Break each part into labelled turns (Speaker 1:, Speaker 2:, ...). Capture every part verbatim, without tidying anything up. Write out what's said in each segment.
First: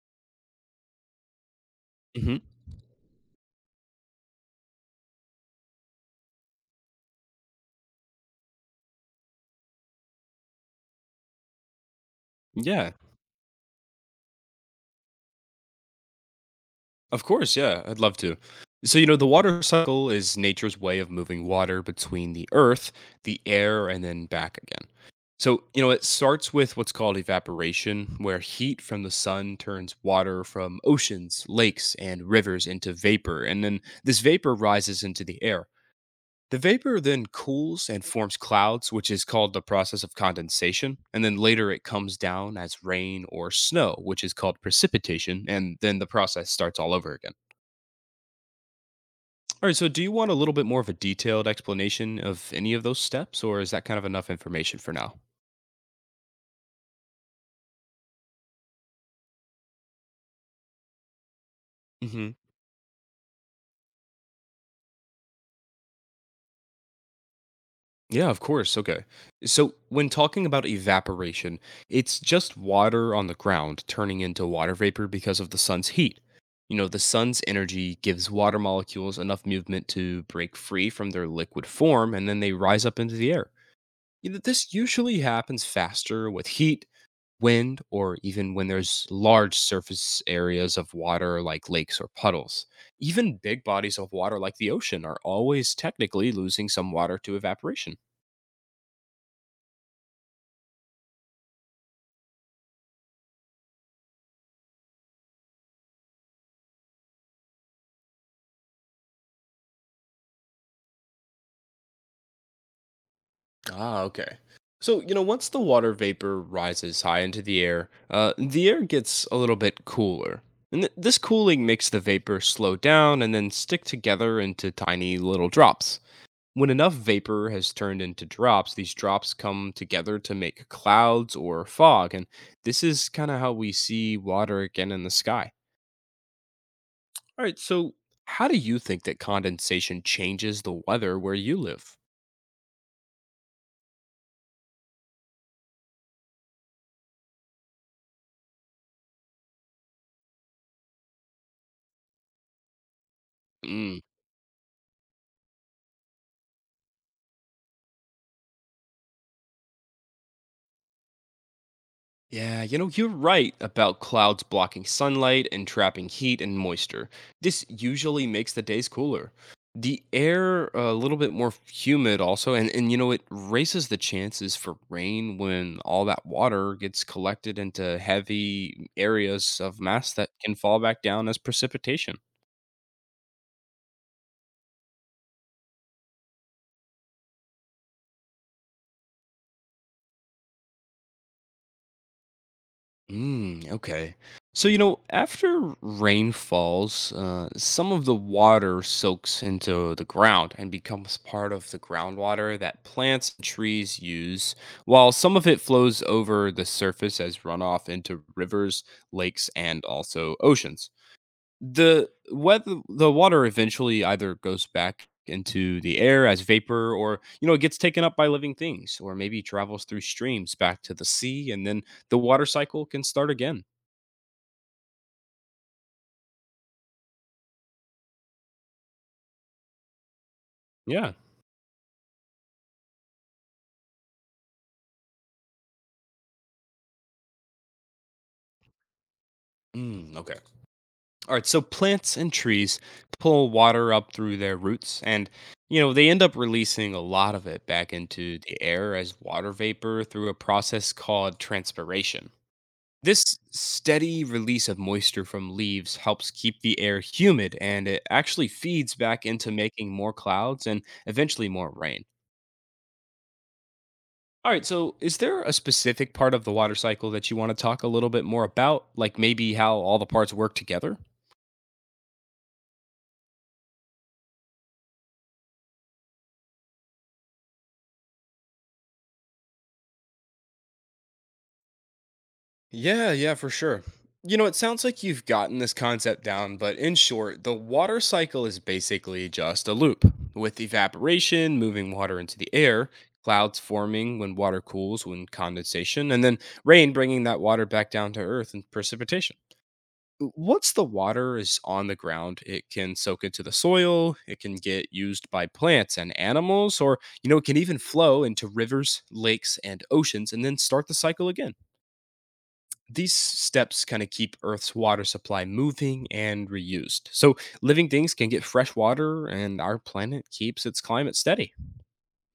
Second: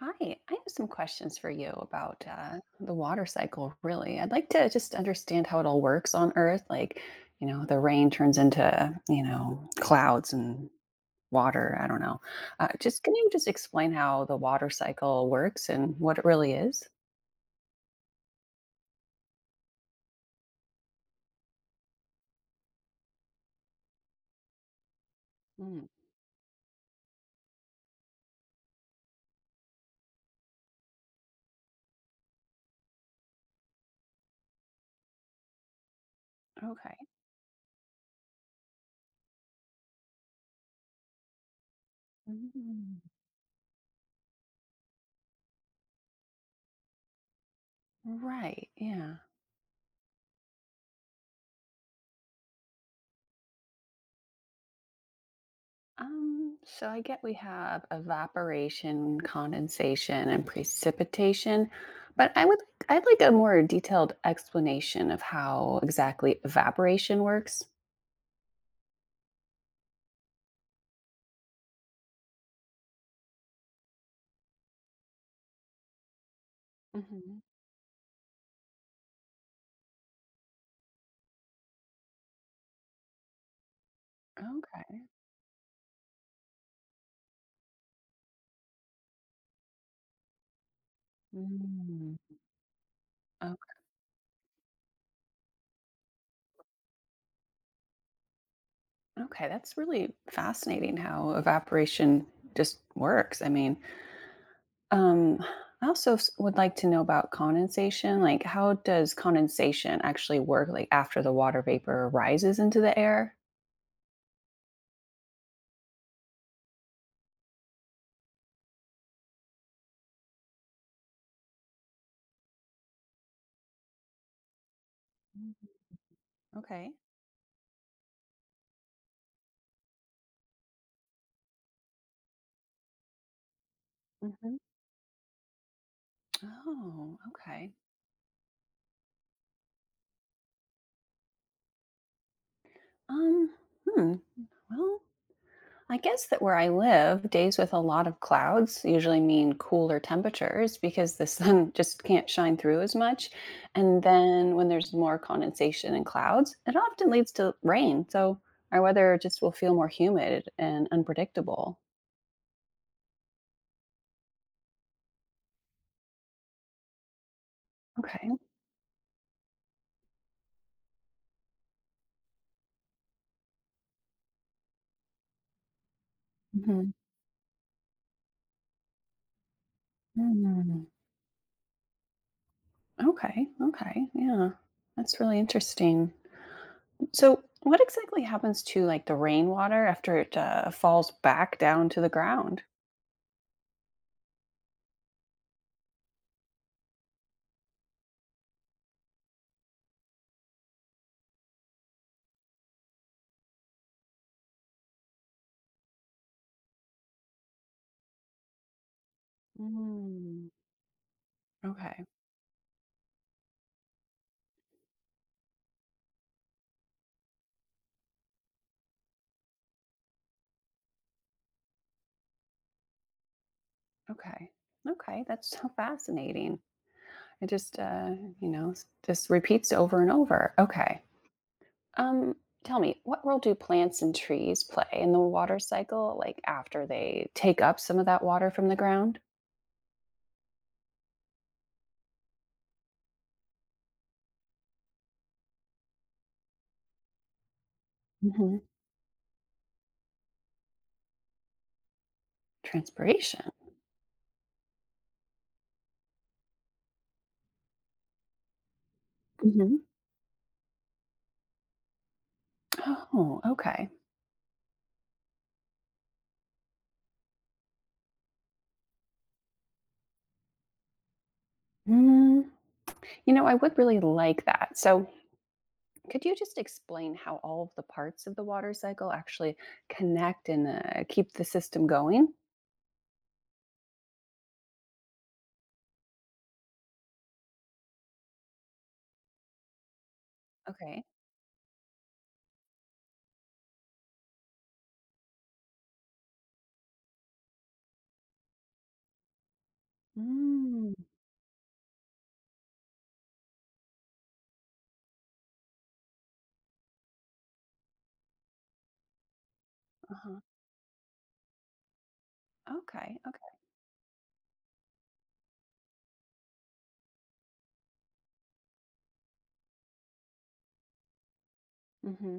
Speaker 1: Hi, I have some questions for you about
Speaker 2: hmm
Speaker 1: uh, the water cycle, really. I'd like to just understand how it all works on Earth. Like, you know, the rain turns into, you know, clouds and water. I don't know. Uh,
Speaker 2: Yeah,
Speaker 1: just can you just explain how the water cycle works and what it really is?
Speaker 2: of course. Yeah, I'd love to. So, you know, the water cycle is nature's way of moving water between the earth, the air, and then back again. So, you
Speaker 1: Mm,
Speaker 2: know, it starts with what's called evaporation, where heat from the sun turns water from oceans, lakes, and rivers into vapor. And then this vapor rises into the air. The
Speaker 1: okay.
Speaker 2: vapor then cools and forms clouds, which is called the process of condensation. And then later it comes down as
Speaker 1: Mm.
Speaker 2: rain or snow, which is called precipitation. And then the process starts all over again.
Speaker 1: Right. Yeah.
Speaker 2: All right, so do you want a little bit more of a detailed explanation of any of those steps, or is that kind of enough information for now?
Speaker 1: Um, so I get we have evaporation, condensation, and precipitation,
Speaker 2: hmm
Speaker 1: but I would like, I'd like a more detailed explanation of how exactly evaporation works.
Speaker 2: Yeah, of course. Okay. So, when talking about evaporation, it's just water on the ground turning into water vapor because of the sun's heat. You know, the sun's
Speaker 1: Hmm.
Speaker 2: energy gives water molecules enough movement to break free from their liquid form and then they rise up into the air. You know, This
Speaker 1: Okay.
Speaker 2: usually happens faster with heat, wind, or even when there's large surface areas of water like lakes or
Speaker 1: Mm.
Speaker 2: puddles. Even big
Speaker 1: Okay.
Speaker 2: bodies of water like the ocean are always technically losing some water to evaporation.
Speaker 1: Okay, that's really fascinating how evaporation just works. I mean, um, I also s- would like to know about condensation. Like, how does condensation actually work? Like after the water vapor rises into the air?
Speaker 2: Ah, okay. So, you know, once the water vapor rises high into the air, uh, the air gets a little bit cooler. And th- this cooling makes the vapor slow down and then stick together into tiny little
Speaker 1: Mm.
Speaker 2: drops. When
Speaker 1: Okay.
Speaker 2: enough vapor has turned into drops, these drops come together to make clouds or fog. And this is kind of how we see
Speaker 1: Hmm.
Speaker 2: water again in the sky.
Speaker 1: Oh,
Speaker 2: All right,
Speaker 1: okay.
Speaker 2: so how do you think that condensation changes the weather where you live?
Speaker 1: Um, hmm. Well, I guess that where I live, days with a lot of clouds usually mean cooler temperatures because the sun just can't shine through as much.
Speaker 2: Hmm,
Speaker 1: And then when there's more condensation and clouds, it often leads to rain. So our weather just will feel more humid and unpredictable.
Speaker 2: yeah, you know, you're right about clouds blocking sunlight and trapping heat and moisture. This usually
Speaker 1: Okay.
Speaker 2: makes the days cooler. The air uh, a little bit more humid also, and, and you know, it raises the chances for rain when all that water
Speaker 1: Hmm.
Speaker 2: gets collected into heavy areas of mass that can fall back down as precipitation.
Speaker 1: Okay. Okay. Yeah. That's really interesting. So, what exactly happens to like the rainwater after it uh, falls back down to the ground?
Speaker 2: Mm, okay. So, you know, after rain falls, uh, some of the water soaks into the ground and becomes part of the groundwater that plants and trees use, while some of it flows over the surface as runoff into rivers, lakes, and also
Speaker 1: Mm,
Speaker 2: oceans.
Speaker 1: okay,
Speaker 2: The whether the water eventually either goes back into the air as vapor or, you know, it gets taken up by living things or maybe travels through streams back to the sea and then the water cycle can start again.
Speaker 1: okay, okay. That's so fascinating. It just, uh, you know, s- just repeats over and over. Okay.
Speaker 2: Yeah.
Speaker 1: Um, tell me, what role do plants and trees play in the water cycle? Like after they take up some of that water from the ground?
Speaker 2: Mm, okay. All right. So plants and trees pull water up through their roots, and you know they end up releasing a lot of it back into
Speaker 1: Hmm.
Speaker 2: the air as water vapor through a process called transpiration. This
Speaker 1: Transpiration.
Speaker 2: steady release of moisture from leaves helps keep the air humid and it actually feeds back into
Speaker 1: Hmm.
Speaker 2: making more clouds and eventually more rain.
Speaker 1: Oh, okay.
Speaker 2: All right, so is there a specific part of the water cycle that you want to talk a little bit more about? Like maybe how all the parts work together?
Speaker 1: Mm, you know, I would really like that. So, could you just explain how all of the parts of the water cycle actually connect and uh, keep the system going?
Speaker 2: Yeah, yeah, for sure. You know, it sounds like you've gotten this concept down, but in short, the water cycle is basically just a loop with
Speaker 1: Okay.
Speaker 2: evaporation moving water into the air, clouds forming when water cools, when condensation, and then rain bringing that water back down to earth and precipitation. W- Once the
Speaker 1: Mm,
Speaker 2: water is on the ground, it can soak into the soil, it can get used by plants and animals, or, you know, it can even flow into rivers, lakes, and oceans
Speaker 1: uh-huh.
Speaker 2: and then start the cycle again. These
Speaker 1: Okay. Okay.
Speaker 2: steps kind of keep Earth's water supply moving and reused. So living things can get fresh water, and our planet keeps its climate steady.
Speaker 1: Hmm.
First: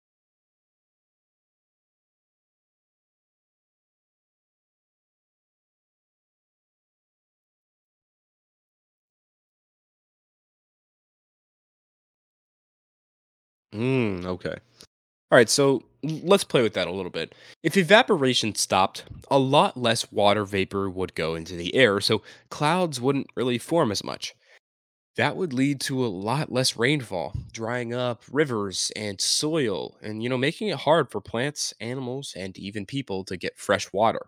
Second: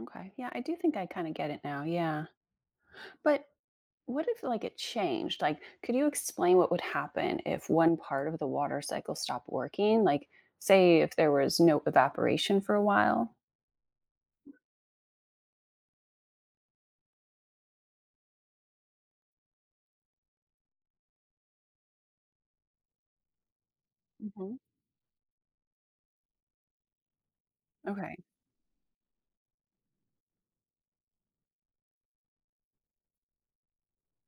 Speaker 1: Okay. Yeah, I do think I kind of get it now. Yeah. But what if like it changed? Like, could you explain what would happen if one part of the water cycle stopped working? Like, say if there was no evaporation for a while?
Speaker 2: Mm, okay. All right, so l- let's play with that a little bit. If evaporation stopped, a lot less water vapor would go into the air, so clouds wouldn't really form as much.
Speaker 1: Hmm.
Speaker 2: That would lead to a lot less rainfall, drying
Speaker 1: Okay.
Speaker 2: up rivers and soil, and you know, making it hard for plants, animals, and even people to get fresh water.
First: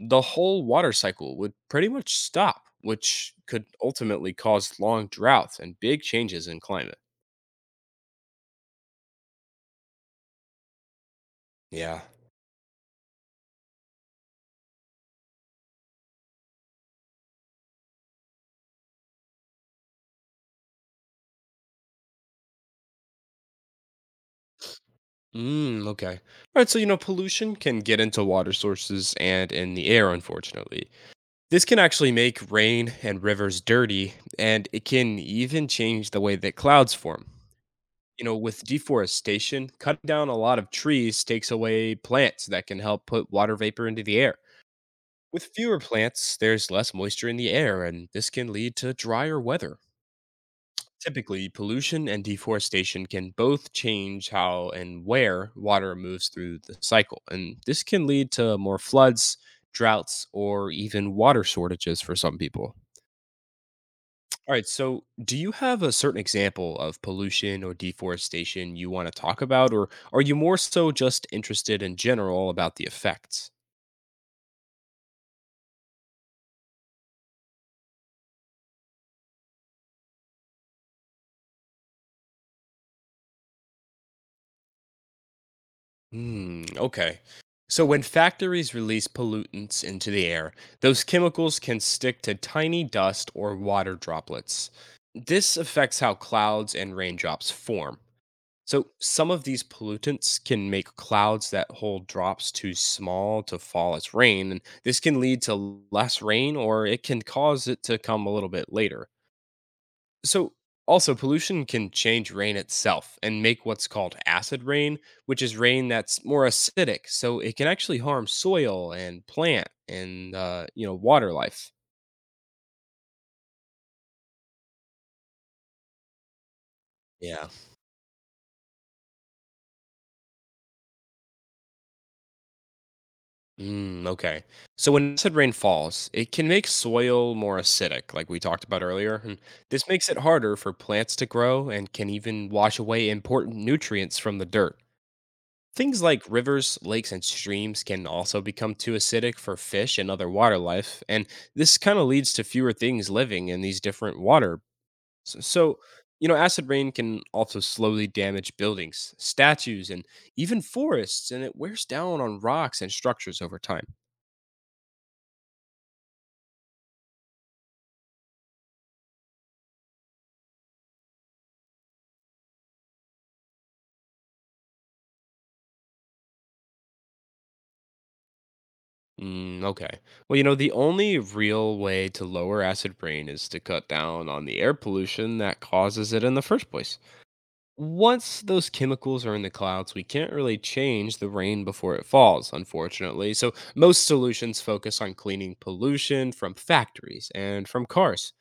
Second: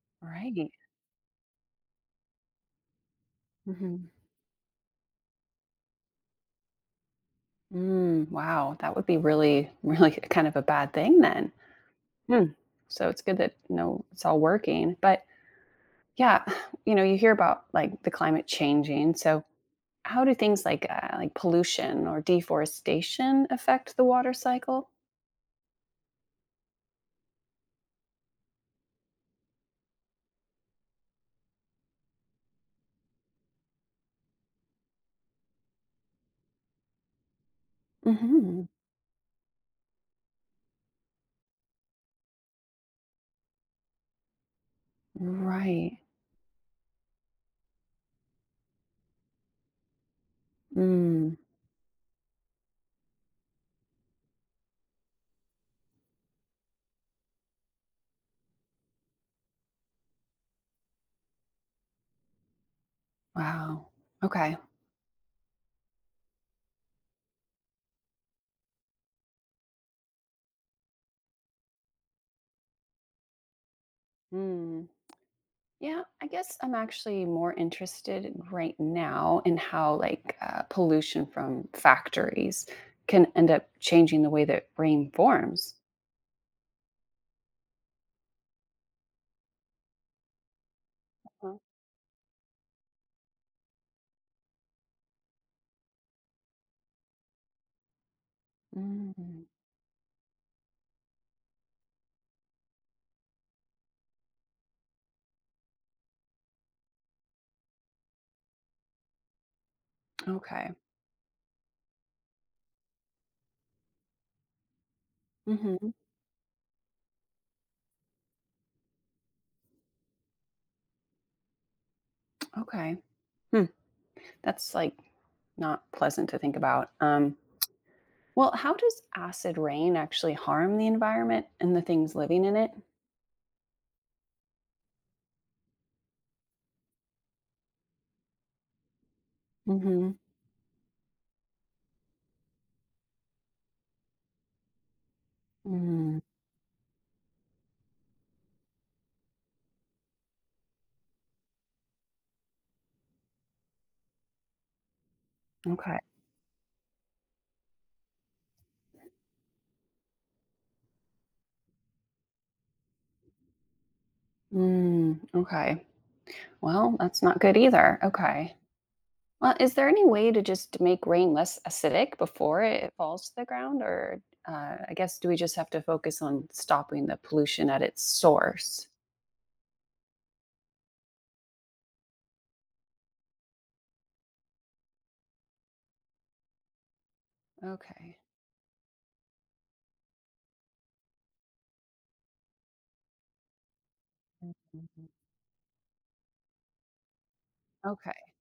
Speaker 2: The whole
Speaker 1: Right.
Speaker 2: water cycle would pretty much stop, which could
Speaker 1: Hmm.
Speaker 2: ultimately cause long droughts and big changes in climate.
Speaker 1: Mm, wow, that would be really, really kind of a bad thing then.
Speaker 2: Yeah.
Speaker 1: Hmm. So it's good that you know it's all working. But yeah, you know, you hear about like the climate changing. So, how do things like uh, like pollution or deforestation affect the water cycle?
Speaker 2: Mm, okay. All right. So, you know, pollution can get into water sources and in the air, unfortunately. This can actually make rain and rivers dirty, and it can even change the way that clouds form. You know,
Speaker 1: Hmm.
Speaker 2: with deforestation, cutting down a lot of trees takes away plants that can help put water vapor into the air. With fewer
Speaker 1: Right.
Speaker 2: plants, there's less moisture in the air, and this can lead to drier weather.
Speaker 1: Mm.
Speaker 2: Typically, pollution and deforestation can both change how and where water moves through the cycle, and this can lead to more floods, droughts, or even water shortages for some people.
Speaker 1: Wow.
Speaker 2: All
Speaker 1: Okay.
Speaker 2: right, so do you have a certain example of pollution or deforestation you want to talk about, or are you more so just interested in general about the effects?
Speaker 1: Mm. Yeah, I guess I'm actually more interested right now in how like uh, pollution from factories can end up changing the way that rain forms.
Speaker 2: Hmm, okay. So when factories release pollutants into the air, those
Speaker 1: Huh.
Speaker 2: chemicals can stick to tiny dust or water droplets. This affects how clouds and raindrops form. So some
Speaker 1: Mm.
Speaker 2: of these pollutants can make clouds that hold drops too small to fall as rain, and this can lead to less rain or it can cause it to come a little bit later. So,
Speaker 1: Okay.
Speaker 2: also, pollution can change rain itself and make what's called acid rain, which is rain
Speaker 1: Hmm.
Speaker 2: that's more acidic. So, it can actually harm soil and plant and, uh, you know, water life.
Speaker 1: Okay. Hmm. That's like not pleasant to think about. Um,
Speaker 2: Yeah.
Speaker 1: well, how does acid rain actually harm the environment and the things living in it?
Speaker 2: Mm, okay. So, when acid rain falls, it can make soil more acidic, like we talked about earlier. And this makes
Speaker 1: Mm-hmm.
Speaker 2: it harder for plants to grow and can even wash away important nutrients from the dirt. Things
Speaker 1: Mm,
Speaker 2: like rivers, lakes, and streams can also become too acidic for fish and other water life, and this kind of leads to fewer things living in these different water. So, so,
Speaker 1: okay.
Speaker 2: you know, acid rain can also slowly damage buildings, statues, and even forests, and it wears down on rocks and structures over time.
Speaker 1: Mm, okay. Well, that's not good either. Okay. Well, is there any way to just make rain less acidic before it falls to the ground? Or uh, I guess do we just have to focus on stopping the pollution at its source?
Speaker 2: Mm, okay. Well, you know, the only real way to lower acid rain is to cut down on the air pollution that causes it in the first place.
Speaker 1: Okay.
Speaker 2: Once those chemicals are in the clouds, we can't really change the rain before it falls, unfortunately. So, most solutions focus
Speaker 1: Mhm.
Speaker 2: on cleaning pollution from factories and from
Speaker 1: Okay.
Speaker 2: cars.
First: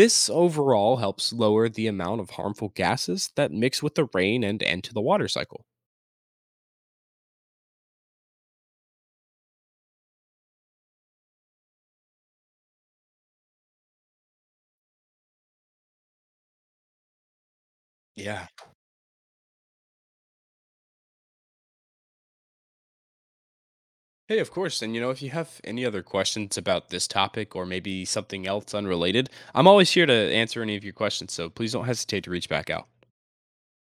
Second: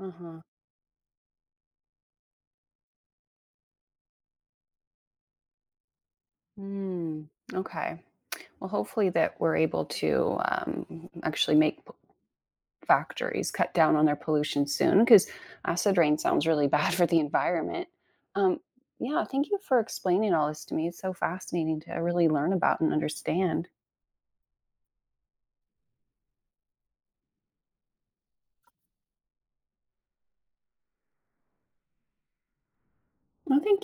Speaker 1: Uh huh.
Speaker 2: overall helps lower the amount of harmful gases that mix with the rain and enter the water cycle.
Speaker 1: Mm, okay. Well, hopefully that we're able to um, actually make p- factories cut down on their pollution soon because acid rain sounds really bad for the environment.
Speaker 2: Yeah.
Speaker 1: Um, yeah, thank you for explaining all this to me. It's so fascinating to really learn about and understand.
Speaker 2: Hey, of course. And, you know, if you have any other questions about this topic or maybe something else unrelated, I'm always here to answer any of your questions. So, please don't hesitate to reach back out.
Speaker 1: Well, thank